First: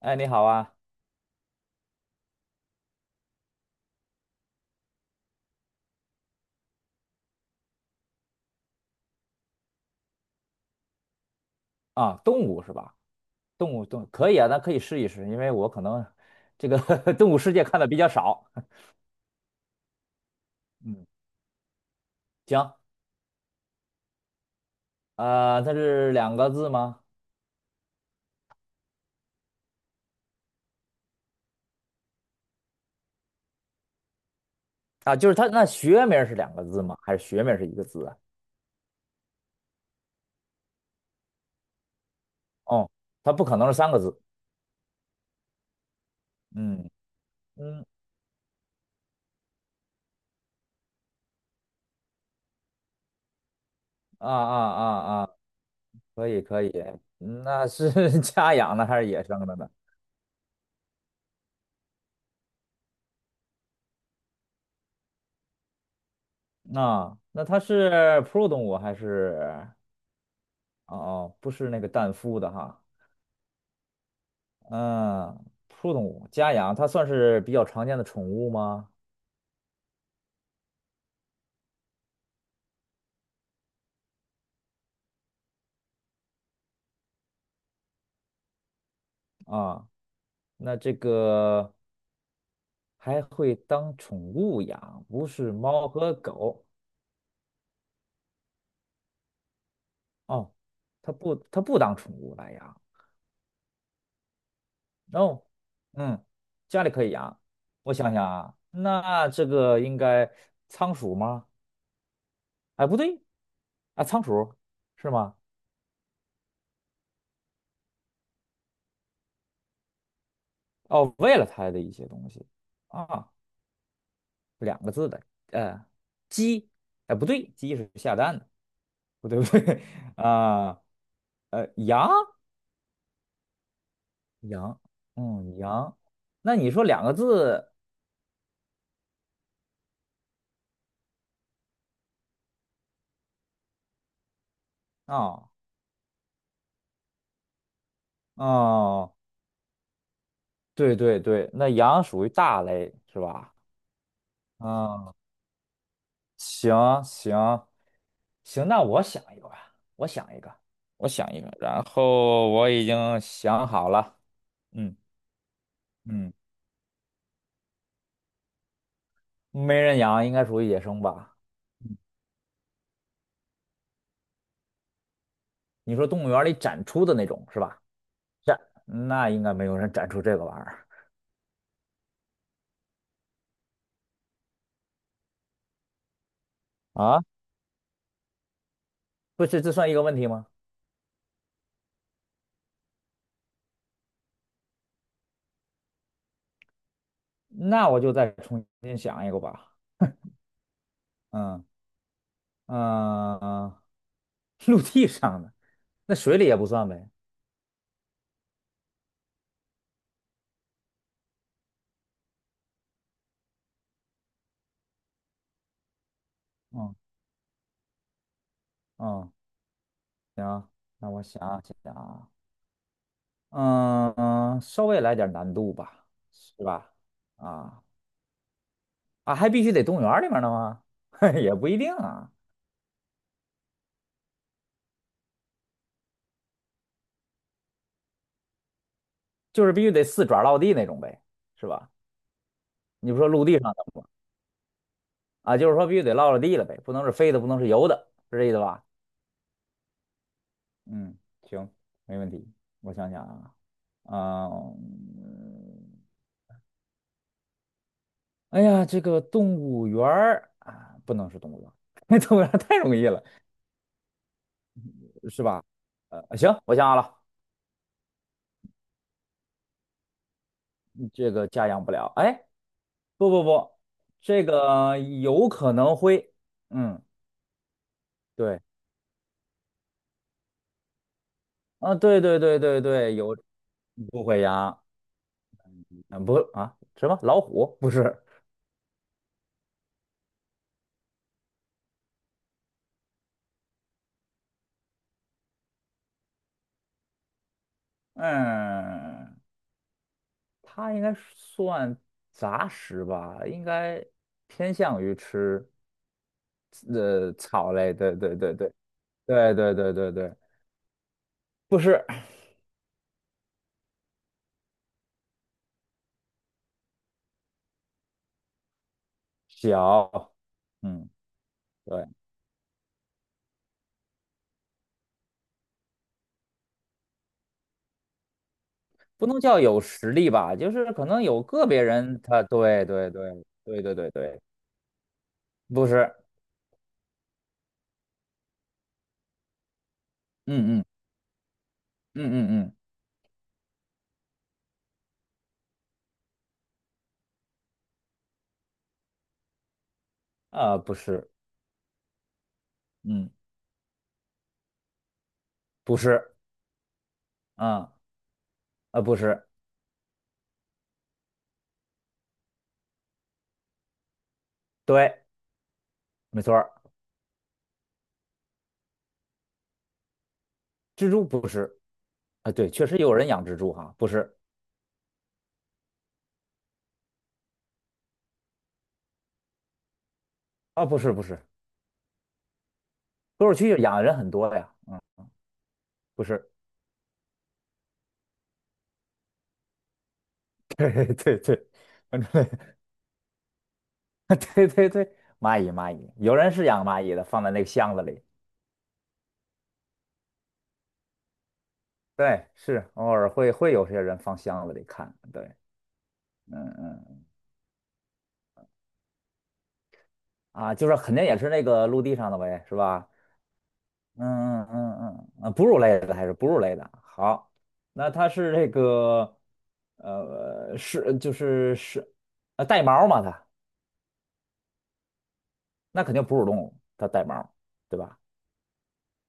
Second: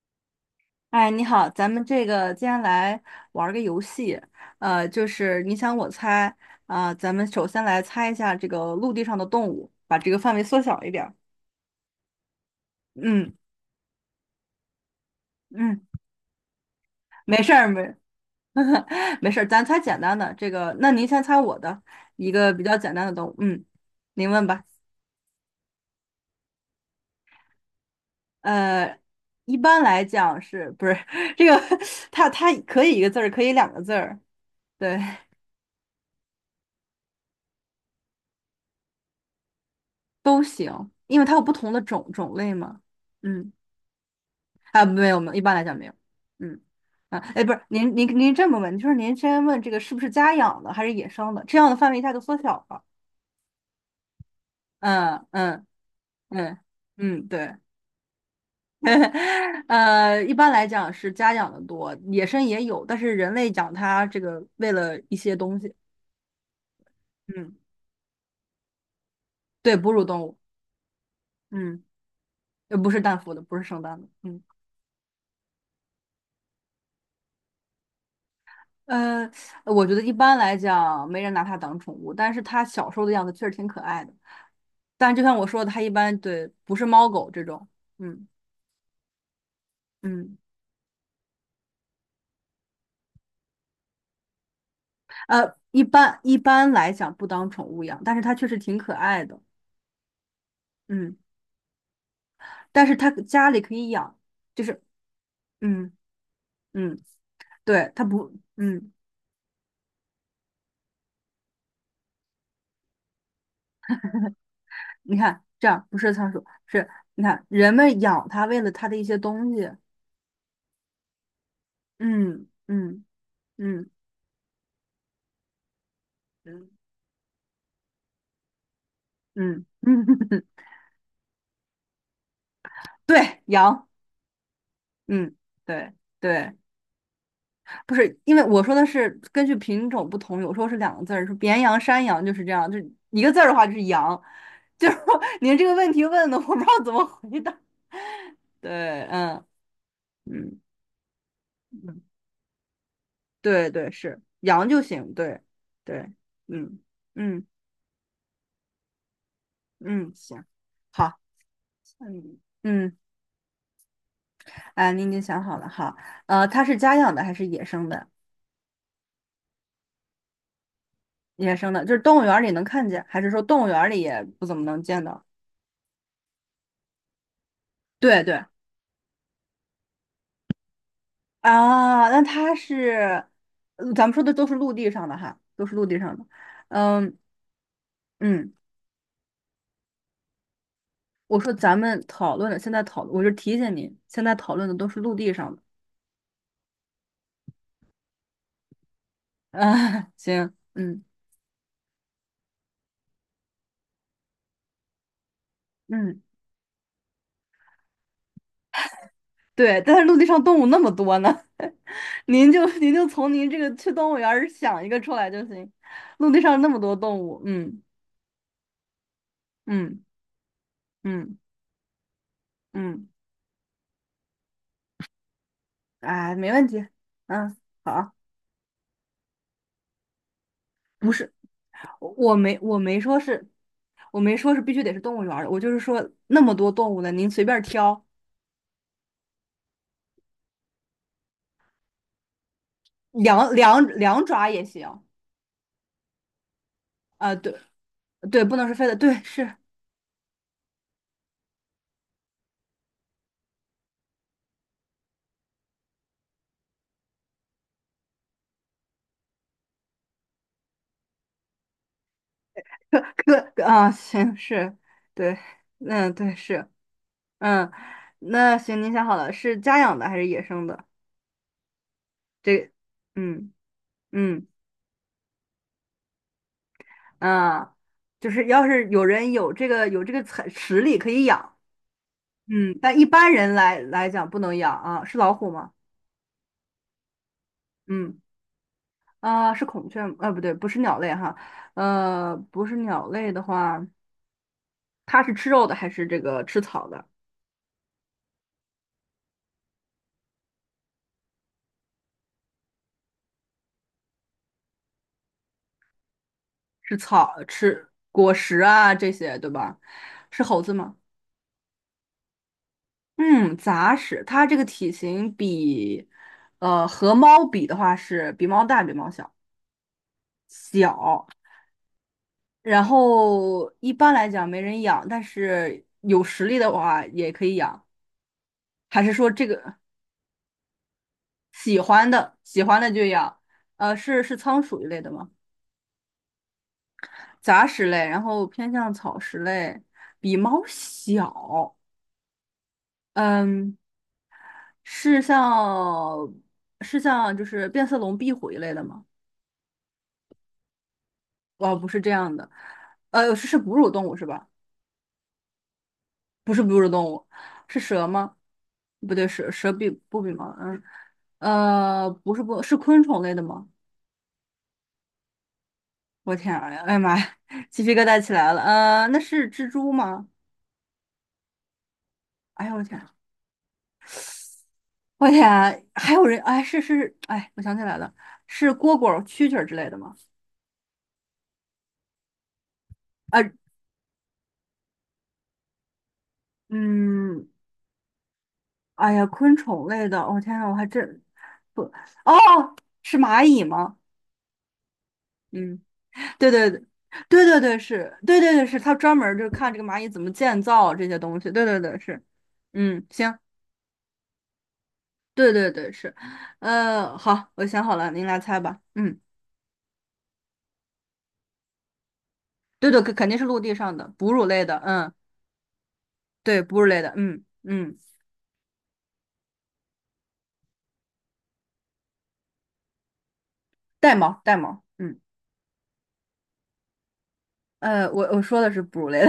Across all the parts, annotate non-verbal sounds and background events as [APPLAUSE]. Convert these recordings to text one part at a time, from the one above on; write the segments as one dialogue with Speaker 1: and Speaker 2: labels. Speaker 1: 哎，你好啊！
Speaker 2: 哎，你好，咱们这个接下来玩儿个游戏，就是你想我猜，啊、咱们首先来猜一下这个陆地上的动物，把这个范围缩小一点儿。
Speaker 1: 啊，动物是吧？
Speaker 2: 嗯
Speaker 1: 动物动物可以啊，那可以试一试，因为我
Speaker 2: 嗯，
Speaker 1: 可能这个 [LAUGHS] 动
Speaker 2: 没
Speaker 1: 物世
Speaker 2: 事
Speaker 1: 界
Speaker 2: 儿，
Speaker 1: 看的
Speaker 2: 没
Speaker 1: 比较少。
Speaker 2: [LAUGHS] 没事儿，咱猜简单的。这个，那您
Speaker 1: 嗯，
Speaker 2: 先猜我的一个比
Speaker 1: 行，
Speaker 2: 较简单的动物。嗯，您问吧。
Speaker 1: 它是两个字吗？
Speaker 2: 呃，一般来讲是不是 [LAUGHS] 这个 [LAUGHS] 它可以一个字儿，可以两个字儿，对，
Speaker 1: 啊，就是它那学名是两个字吗？还是学名是一个字啊？
Speaker 2: 都行，因为它有不同的种类嘛。
Speaker 1: 哦，它不
Speaker 2: 嗯。
Speaker 1: 可能是三个字。
Speaker 2: 啊，没有没有，一般来讲没有。嗯，
Speaker 1: 嗯
Speaker 2: 啊，哎，不是，
Speaker 1: 嗯，
Speaker 2: 您这么问，就是您先问这个是不是家养的还是野生的，这样的范围一下就缩小了。
Speaker 1: 啊啊啊
Speaker 2: 嗯
Speaker 1: 啊，
Speaker 2: 嗯
Speaker 1: 可以
Speaker 2: 嗯
Speaker 1: 可以，
Speaker 2: 嗯，
Speaker 1: 嗯
Speaker 2: 对，
Speaker 1: 那是 [LAUGHS] 家养的还是野生的
Speaker 2: [LAUGHS]
Speaker 1: 呢？
Speaker 2: 一般来讲是家养的多，野生也有，但是人类养它这个为了一些东西，
Speaker 1: 啊，那
Speaker 2: 嗯，
Speaker 1: 它是哺乳动物还是？
Speaker 2: 对，哺乳动物，
Speaker 1: 哦哦，不是那
Speaker 2: 嗯，
Speaker 1: 个蛋孵的哈。
Speaker 2: 不是蛋孵的，不是生蛋的，嗯。
Speaker 1: 嗯，动物家养，它算是比较常见的宠物吗？
Speaker 2: 呃，我觉得一般来讲没人拿它当宠物，但是它小时候的样子确实挺可爱的。但就像我说的，它一般对不是猫狗这种，嗯
Speaker 1: 啊，
Speaker 2: 嗯，
Speaker 1: 那这个还会当宠物养，不是
Speaker 2: 一
Speaker 1: 猫和
Speaker 2: 般一
Speaker 1: 狗
Speaker 2: 般来讲不当宠物养，但是它确实挺可爱的，
Speaker 1: 哦，它
Speaker 2: 嗯，
Speaker 1: 不，它不当宠物来养。
Speaker 2: 但是它家里可以养，就是
Speaker 1: 哦，
Speaker 2: 嗯
Speaker 1: 嗯，家里
Speaker 2: 嗯，
Speaker 1: 可以养。
Speaker 2: 对，
Speaker 1: 我
Speaker 2: 它
Speaker 1: 想想
Speaker 2: 不
Speaker 1: 啊，
Speaker 2: 嗯，
Speaker 1: 那这个应该仓鼠吗？哎，不对，啊，仓鼠是
Speaker 2: 你
Speaker 1: 吗？
Speaker 2: 看这样不是仓鼠，是你看人们养它为了它的一些东西，
Speaker 1: 哦，喂了它的一些东
Speaker 2: 嗯
Speaker 1: 西
Speaker 2: 嗯
Speaker 1: 啊，
Speaker 2: 嗯
Speaker 1: 两个字的，呃，
Speaker 2: 嗯
Speaker 1: 鸡，哎，不对，鸡是下蛋的。不对不
Speaker 2: 嗯，
Speaker 1: 对 [LAUGHS]
Speaker 2: [LAUGHS] 嗯
Speaker 1: 啊，呃，羊
Speaker 2: 对，养。
Speaker 1: 羊，
Speaker 2: 嗯，
Speaker 1: 嗯，
Speaker 2: 对
Speaker 1: 羊。
Speaker 2: 对，
Speaker 1: 那你说两个字
Speaker 2: 不是，因为我说的是根据品种不同，有时候是两个字儿，是绵羊、山羊就是这样，就一个字儿的话就是羊，[LAUGHS] 就是说
Speaker 1: 啊
Speaker 2: 您这个问题问的，我不知道怎么回答。对，
Speaker 1: 哦，
Speaker 2: 嗯嗯
Speaker 1: 对对对，那
Speaker 2: 嗯，
Speaker 1: 羊属于大类是吧？
Speaker 2: 对对是羊就
Speaker 1: 嗯，
Speaker 2: 行，对对，嗯
Speaker 1: 行
Speaker 2: 嗯
Speaker 1: 行行，那我想一个吧，我
Speaker 2: 嗯，
Speaker 1: 想一
Speaker 2: 行，
Speaker 1: 个，我
Speaker 2: 好，
Speaker 1: 想一个，然
Speaker 2: 嗯
Speaker 1: 后我已
Speaker 2: 嗯，
Speaker 1: 经想好了，
Speaker 2: 哎，
Speaker 1: 嗯
Speaker 2: 您已经想好了，好，
Speaker 1: 嗯，
Speaker 2: 它是家养的还是野生的？
Speaker 1: 没人养应该属于野生吧？
Speaker 2: 野生的，就是动物园儿里能看见，还是说动物园儿里也不怎么能见到？
Speaker 1: 你说动物园里展出的那种是吧？
Speaker 2: 对对。
Speaker 1: 展，那应该没有人展出这个玩意儿
Speaker 2: 啊，那它是，呃咱们说的都是陆地上的哈，都是陆地上的。嗯
Speaker 1: 啊？
Speaker 2: 嗯，
Speaker 1: 不是，这算一个问题吗？
Speaker 2: 我说咱们讨论的，现在讨论，我就提醒你，现在讨论的都是陆地上的。
Speaker 1: 那我就再重新想一个吧。
Speaker 2: 啊，[LAUGHS] 行，嗯
Speaker 1: 嗯嗯，[LAUGHS] 陆地上的，那
Speaker 2: 嗯，
Speaker 1: 水里也不算呗。
Speaker 2: 对，但是陆地上动物那么多呢，[LAUGHS] 您就从您这个去动物园儿想一个出来就行。陆地上那么多
Speaker 1: 嗯
Speaker 2: 动物，嗯
Speaker 1: 嗯，
Speaker 2: 嗯
Speaker 1: 行，那我
Speaker 2: 嗯
Speaker 1: 想想啊，
Speaker 2: 嗯，
Speaker 1: 嗯嗯，稍微来点难度吧，
Speaker 2: 哎，没
Speaker 1: 是
Speaker 2: 问题，
Speaker 1: 吧？
Speaker 2: 嗯，
Speaker 1: 啊
Speaker 2: 好，
Speaker 1: 啊，还必须得动物园儿里面的吗？
Speaker 2: 不是。
Speaker 1: [LAUGHS] 也不一定
Speaker 2: 我
Speaker 1: 啊，
Speaker 2: 我没我没说是，我没说是必须得是动物园儿的，我就是说那么多动物呢，您随便挑，
Speaker 1: 就是必须得四爪落地那种呗，是吧？你不说陆
Speaker 2: 两
Speaker 1: 地上的
Speaker 2: 两
Speaker 1: 吗？
Speaker 2: 两爪也行
Speaker 1: 啊，就是说必须得落了地了呗，不能是飞
Speaker 2: 啊，
Speaker 1: 的，不
Speaker 2: 对
Speaker 1: 能是游的，是
Speaker 2: 对，
Speaker 1: 这意
Speaker 2: 不
Speaker 1: 思
Speaker 2: 能是
Speaker 1: 吧？
Speaker 2: 飞的，对是，
Speaker 1: 嗯，行，没问题。我想想啊。啊、嗯哎呀，这个动物园儿啊，不能是动物园儿，[LAUGHS] 动物园儿太容易了，
Speaker 2: 可可啊，行是，对，
Speaker 1: 是吧？
Speaker 2: 嗯对
Speaker 1: 行，
Speaker 2: 是，
Speaker 1: 我想好了，
Speaker 2: 嗯，那行，您想好了，是家养的还是野生的？
Speaker 1: 这个家养不了。哎，
Speaker 2: 这，
Speaker 1: 不不
Speaker 2: 嗯
Speaker 1: 不，这
Speaker 2: 嗯
Speaker 1: 个有可能会，嗯，
Speaker 2: 啊，就是
Speaker 1: 对，
Speaker 2: 要是有人有这个才实力可以养，
Speaker 1: 啊，对对对
Speaker 2: 嗯，
Speaker 1: 对
Speaker 2: 但一
Speaker 1: 对，
Speaker 2: 般
Speaker 1: 有
Speaker 2: 人来来
Speaker 1: 不
Speaker 2: 讲不
Speaker 1: 会
Speaker 2: 能养
Speaker 1: 养，
Speaker 2: 啊，是老虎吗？
Speaker 1: 嗯，不啊，什么老虎不
Speaker 2: 嗯。
Speaker 1: 是，
Speaker 2: 啊，是孔雀吗，不对，不是鸟类哈，不是鸟类的话，它是吃肉的还是这个吃草的？
Speaker 1: 嗯，它应该算杂食吧，应该偏向于吃。
Speaker 2: 是草，
Speaker 1: 草
Speaker 2: 吃
Speaker 1: 类，对
Speaker 2: 果
Speaker 1: 对对
Speaker 2: 实
Speaker 1: 对
Speaker 2: 啊这些，对
Speaker 1: 对对
Speaker 2: 吧？
Speaker 1: 对对对，
Speaker 2: 是猴子吗？
Speaker 1: 不是
Speaker 2: 嗯，杂食，它这个体型比，呃，和猫比的话是比猫大，比猫小，
Speaker 1: 小，嗯，
Speaker 2: 小。
Speaker 1: 对，
Speaker 2: 然后一般来讲没人养，但是有实力的话也可以养，还是
Speaker 1: 不
Speaker 2: 说
Speaker 1: 能
Speaker 2: 这
Speaker 1: 叫
Speaker 2: 个
Speaker 1: 有实力吧，就是可能有个
Speaker 2: 喜
Speaker 1: 别
Speaker 2: 欢
Speaker 1: 人
Speaker 2: 的
Speaker 1: 他，
Speaker 2: 喜欢
Speaker 1: 对
Speaker 2: 的就
Speaker 1: 对对
Speaker 2: 养？
Speaker 1: 对对对
Speaker 2: 是
Speaker 1: 对，
Speaker 2: 仓鼠一类的吗？
Speaker 1: 不是，
Speaker 2: 杂食类，然后偏向草食类，比猫
Speaker 1: 嗯嗯
Speaker 2: 小。
Speaker 1: 嗯嗯嗯，
Speaker 2: 嗯，是像是像就是变色龙、壁虎一类的吗？
Speaker 1: 啊、不是，
Speaker 2: 哦，不是这样的，
Speaker 1: 嗯，
Speaker 2: 是哺乳动物是吧？
Speaker 1: 不是，
Speaker 2: 不是哺乳动物，是
Speaker 1: 啊、
Speaker 2: 蛇吗？
Speaker 1: 啊、
Speaker 2: 不
Speaker 1: 不
Speaker 2: 对，
Speaker 1: 是，
Speaker 2: 蛇比不比猫？嗯，呃，不是不，是昆虫类的吗？
Speaker 1: 对，
Speaker 2: 我
Speaker 1: 没错
Speaker 2: 天啊，
Speaker 1: 儿，
Speaker 2: 哎呀妈呀，鸡皮疙瘩起来了。那是蜘蛛吗？
Speaker 1: 蜘蛛不是，啊、
Speaker 2: 哎
Speaker 1: 对，
Speaker 2: 呦我
Speaker 1: 确实
Speaker 2: 天！
Speaker 1: 有人养蜘蛛哈，不是，
Speaker 2: 我天，还有人哎，我想起来了，是蝈蝈、蛐蛐儿之类的吗？
Speaker 1: 啊、不是不是，
Speaker 2: 啊，
Speaker 1: 多少区养的人很多呀，不是，
Speaker 2: 嗯，哎呀，昆虫类的，我、天呐，
Speaker 1: [LAUGHS]
Speaker 2: 我还
Speaker 1: 对
Speaker 2: 真
Speaker 1: 对对，
Speaker 2: 不
Speaker 1: 反正。
Speaker 2: 哦，是蚂蚁吗？
Speaker 1: [LAUGHS] 对对对，蚂蚁
Speaker 2: 嗯，
Speaker 1: 蚂蚁，有人
Speaker 2: 对
Speaker 1: 是
Speaker 2: 对对
Speaker 1: 养蚂蚁的，放
Speaker 2: 对
Speaker 1: 在那
Speaker 2: 对
Speaker 1: 个
Speaker 2: 对，
Speaker 1: 箱子
Speaker 2: 是，
Speaker 1: 里。
Speaker 2: 对对对是，他专门儿就看这个蚂蚁怎么建造这些东西，对对对是，
Speaker 1: 对，是
Speaker 2: 嗯，
Speaker 1: 偶尔
Speaker 2: 行，
Speaker 1: 会有些人放箱子里看。
Speaker 2: 对
Speaker 1: 对
Speaker 2: 对对是，好，我想好了，您来猜吧，嗯，
Speaker 1: 啊，就是肯定也是那个陆地上的呗，是
Speaker 2: 对对，
Speaker 1: 吧？
Speaker 2: 肯定是陆地上的哺乳
Speaker 1: 嗯
Speaker 2: 类
Speaker 1: 嗯
Speaker 2: 的，嗯，
Speaker 1: 嗯嗯，啊哺乳类的还是哺乳
Speaker 2: 对，
Speaker 1: 类
Speaker 2: 哺乳
Speaker 1: 的。
Speaker 2: 类的，嗯
Speaker 1: 好，
Speaker 2: 嗯，
Speaker 1: 那它是这个就是带毛嘛它，
Speaker 2: 带毛带毛。嗯。
Speaker 1: 那肯定哺乳动物，它带毛，对
Speaker 2: 呃，
Speaker 1: 吧？
Speaker 2: 我我说的是哺乳类的，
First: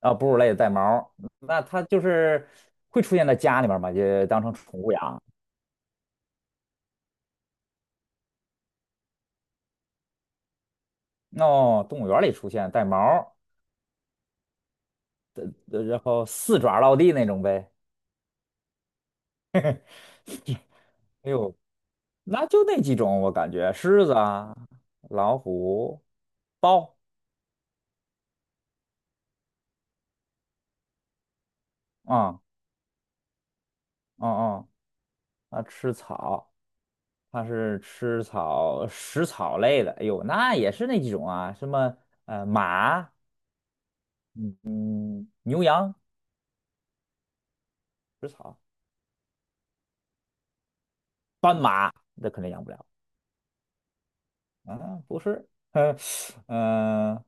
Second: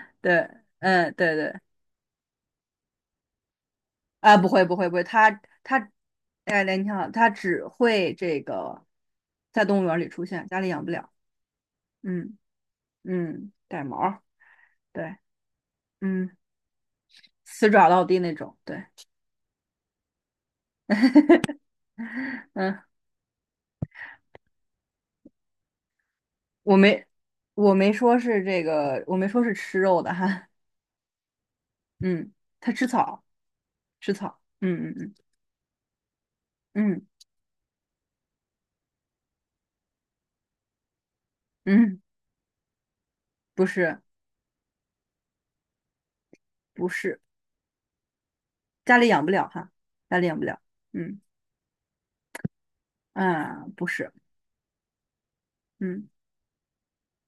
Speaker 1: 啊，哺乳
Speaker 2: 对，
Speaker 1: 类的带
Speaker 2: 嗯，
Speaker 1: 毛，
Speaker 2: 对对，
Speaker 1: 那它就是会出现在家里面嘛，就
Speaker 2: 啊，
Speaker 1: 当
Speaker 2: 不
Speaker 1: 成
Speaker 2: 会不
Speaker 1: 宠
Speaker 2: 会
Speaker 1: 物
Speaker 2: 不会，
Speaker 1: 养。
Speaker 2: 它哎，你好，它只会这个在动物园里出现，家里养不了，
Speaker 1: 哦，动物园里
Speaker 2: 嗯
Speaker 1: 出现带毛儿
Speaker 2: 嗯，带毛儿，对，
Speaker 1: 然后
Speaker 2: 嗯，
Speaker 1: 四爪落地那种
Speaker 2: 死
Speaker 1: 呗。
Speaker 2: 爪到地那种，对，
Speaker 1: 哎呦，那就那
Speaker 2: 嗯，
Speaker 1: 几种，我感觉狮子啊、老虎、
Speaker 2: 我
Speaker 1: 豹，
Speaker 2: 没我没说是这个，我没说是吃肉的哈，嗯，
Speaker 1: 啊
Speaker 2: 它吃草吃
Speaker 1: 嗯，
Speaker 2: 草，
Speaker 1: 啊，
Speaker 2: 嗯嗯
Speaker 1: 它吃草，
Speaker 2: 嗯
Speaker 1: 它是吃草食草类的。哎呦，那也是那几种啊，什
Speaker 2: 嗯
Speaker 1: 么
Speaker 2: 嗯，
Speaker 1: 马，
Speaker 2: 不是
Speaker 1: 嗯嗯，牛羊
Speaker 2: 不是，
Speaker 1: 食草，
Speaker 2: 家里养不了哈，家里养不了，嗯
Speaker 1: 斑马那肯定养不了
Speaker 2: 啊，不是。
Speaker 1: 啊，不是，[LAUGHS] 嗯
Speaker 2: 嗯，
Speaker 1: 嗯，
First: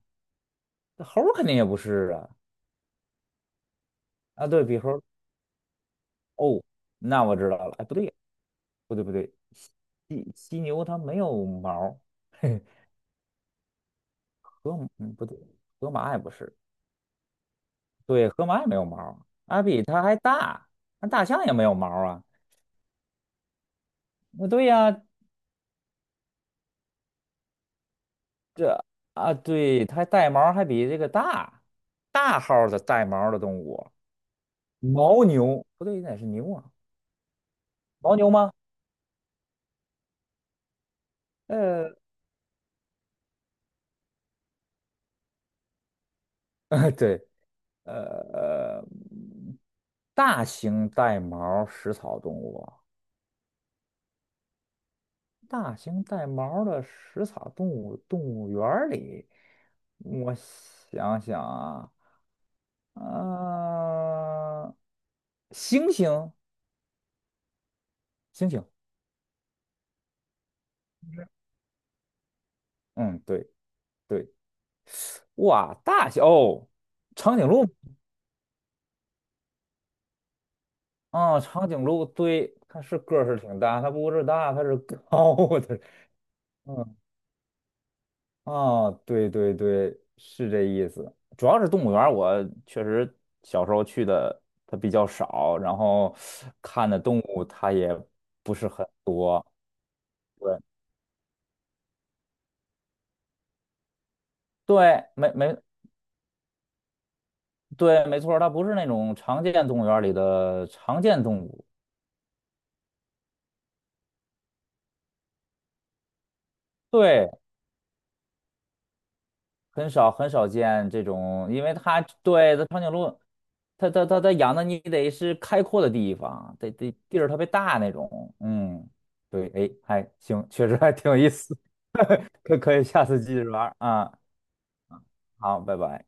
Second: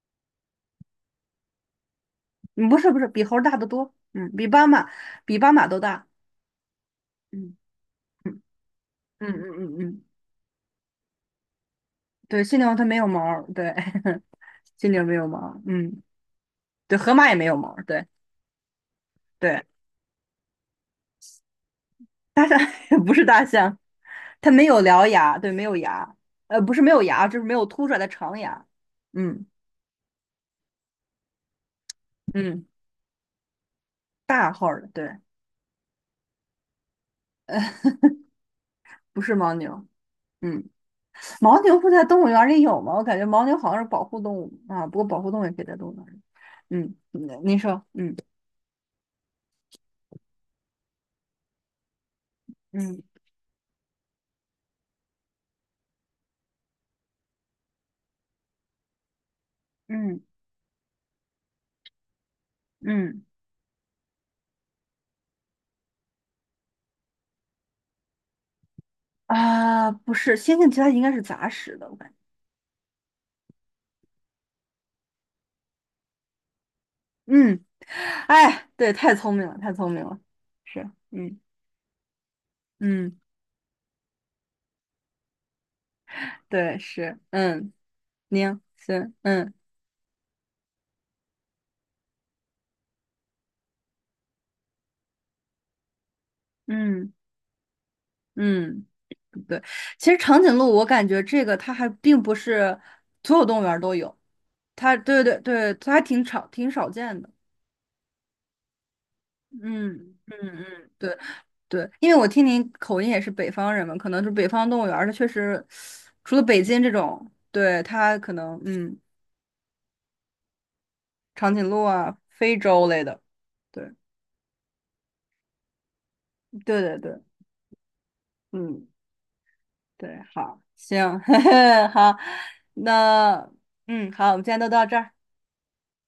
Speaker 1: 猴儿肯定也不是啊，
Speaker 2: 嗯不是不是，比猴儿大得多，嗯，比
Speaker 1: 啊对
Speaker 2: 斑
Speaker 1: 比
Speaker 2: 马
Speaker 1: 猴。
Speaker 2: 比斑马都大，
Speaker 1: 哦，那我知
Speaker 2: 嗯
Speaker 1: 道了。哎，不对，
Speaker 2: 嗯
Speaker 1: 不对，不
Speaker 2: 嗯
Speaker 1: 对，
Speaker 2: 嗯嗯嗯，
Speaker 1: 犀牛它没有毛儿，
Speaker 2: 对，犀
Speaker 1: 嘿，
Speaker 2: 牛它没有毛儿对，[LAUGHS]
Speaker 1: 河马
Speaker 2: 犀牛
Speaker 1: 嗯
Speaker 2: 没
Speaker 1: 不
Speaker 2: 有
Speaker 1: 对，
Speaker 2: 毛儿
Speaker 1: 河
Speaker 2: 嗯，
Speaker 1: 马也不是，
Speaker 2: 对，河马也没有毛儿对
Speaker 1: 对，河马也没有毛儿，
Speaker 2: 对，
Speaker 1: 它比它还大，那大象也没有毛儿啊。
Speaker 2: [LAUGHS] 不是大象，
Speaker 1: 那
Speaker 2: 它没
Speaker 1: 对
Speaker 2: 有
Speaker 1: 呀，
Speaker 2: 獠牙，对，没有牙，不是没有牙，就是没有凸出来的长牙，
Speaker 1: 这啊，
Speaker 2: 嗯
Speaker 1: 对，它带毛儿还比这个大，大号
Speaker 2: 嗯，
Speaker 1: 儿的带毛儿的动物，
Speaker 2: 大号儿的，对，
Speaker 1: 牦牛不对，那是牛啊，牦牛吗？
Speaker 2: 不是牦牛，嗯，牦牛不
Speaker 1: 呃，
Speaker 2: 在动物园儿里有吗？我感觉牦牛好像是保护动物啊，不过保护动物也可以在动物园儿里，嗯，
Speaker 1: [LAUGHS] 对，
Speaker 2: 你说，嗯
Speaker 1: 呃，大型带毛儿食草动物。
Speaker 2: 嗯
Speaker 1: 大型带毛儿的食草动物动物园儿里，
Speaker 2: 嗯
Speaker 1: 我想想啊，
Speaker 2: 嗯。
Speaker 1: 呃，猩猩，猩猩
Speaker 2: 啊，不是，星星其他应该是杂食的，我感觉。
Speaker 1: 嗯，对对，哇，大小哦长颈
Speaker 2: 嗯，
Speaker 1: 鹿
Speaker 2: 哎，对，太聪明了，太聪明了。是，嗯
Speaker 1: 啊，长颈鹿，对，它是个
Speaker 2: 嗯，
Speaker 1: 儿是挺大，它不是大，它是高的，
Speaker 2: 对，
Speaker 1: [LAUGHS]
Speaker 2: 是，嗯，宁，
Speaker 1: 啊，
Speaker 2: 行，
Speaker 1: 对
Speaker 2: 嗯
Speaker 1: 对对，是这意思。主要是动物园，我确实小时候去的它比较少，然后看的
Speaker 2: 嗯
Speaker 1: 动物它也不是
Speaker 2: 嗯，
Speaker 1: 很多。
Speaker 2: 对。其实长颈
Speaker 1: 对
Speaker 2: 鹿，我感觉这个它还并不是所有动物园儿都有，它
Speaker 1: 对，
Speaker 2: 对
Speaker 1: 没
Speaker 2: 对
Speaker 1: 没
Speaker 2: 对，它还挺少见的。
Speaker 1: 对，没错儿它不是那种常见动物园里
Speaker 2: 嗯嗯
Speaker 1: 的
Speaker 2: 嗯，
Speaker 1: 常
Speaker 2: 对
Speaker 1: 见动物。
Speaker 2: 对，因为我听您口音也是北方人嘛，可能是北方动物园儿，它确实除了北京这
Speaker 1: 对，
Speaker 2: 种，对它可能嗯。
Speaker 1: 很少很少见这种，
Speaker 2: 长
Speaker 1: 因
Speaker 2: 颈
Speaker 1: 为
Speaker 2: 鹿
Speaker 1: 它
Speaker 2: 啊、非
Speaker 1: 对它长
Speaker 2: 洲
Speaker 1: 颈
Speaker 2: 类
Speaker 1: 鹿，
Speaker 2: 的。
Speaker 1: 它
Speaker 2: 对，
Speaker 1: 它它它养的你得是开阔的地方，得
Speaker 2: 对
Speaker 1: 得
Speaker 2: 对
Speaker 1: 地
Speaker 2: 对，
Speaker 1: 儿特别大那种，
Speaker 2: 嗯，
Speaker 1: 嗯，对，哎，还
Speaker 2: 对，
Speaker 1: 行，
Speaker 2: 好，
Speaker 1: 确实还挺有
Speaker 2: 行，
Speaker 1: 意思，
Speaker 2: [LAUGHS] 好，
Speaker 1: [LAUGHS] 可以下次继续
Speaker 2: 那
Speaker 1: 玩儿
Speaker 2: 嗯，
Speaker 1: 啊，
Speaker 2: 好，我们今天都到这儿。
Speaker 1: 好，拜拜。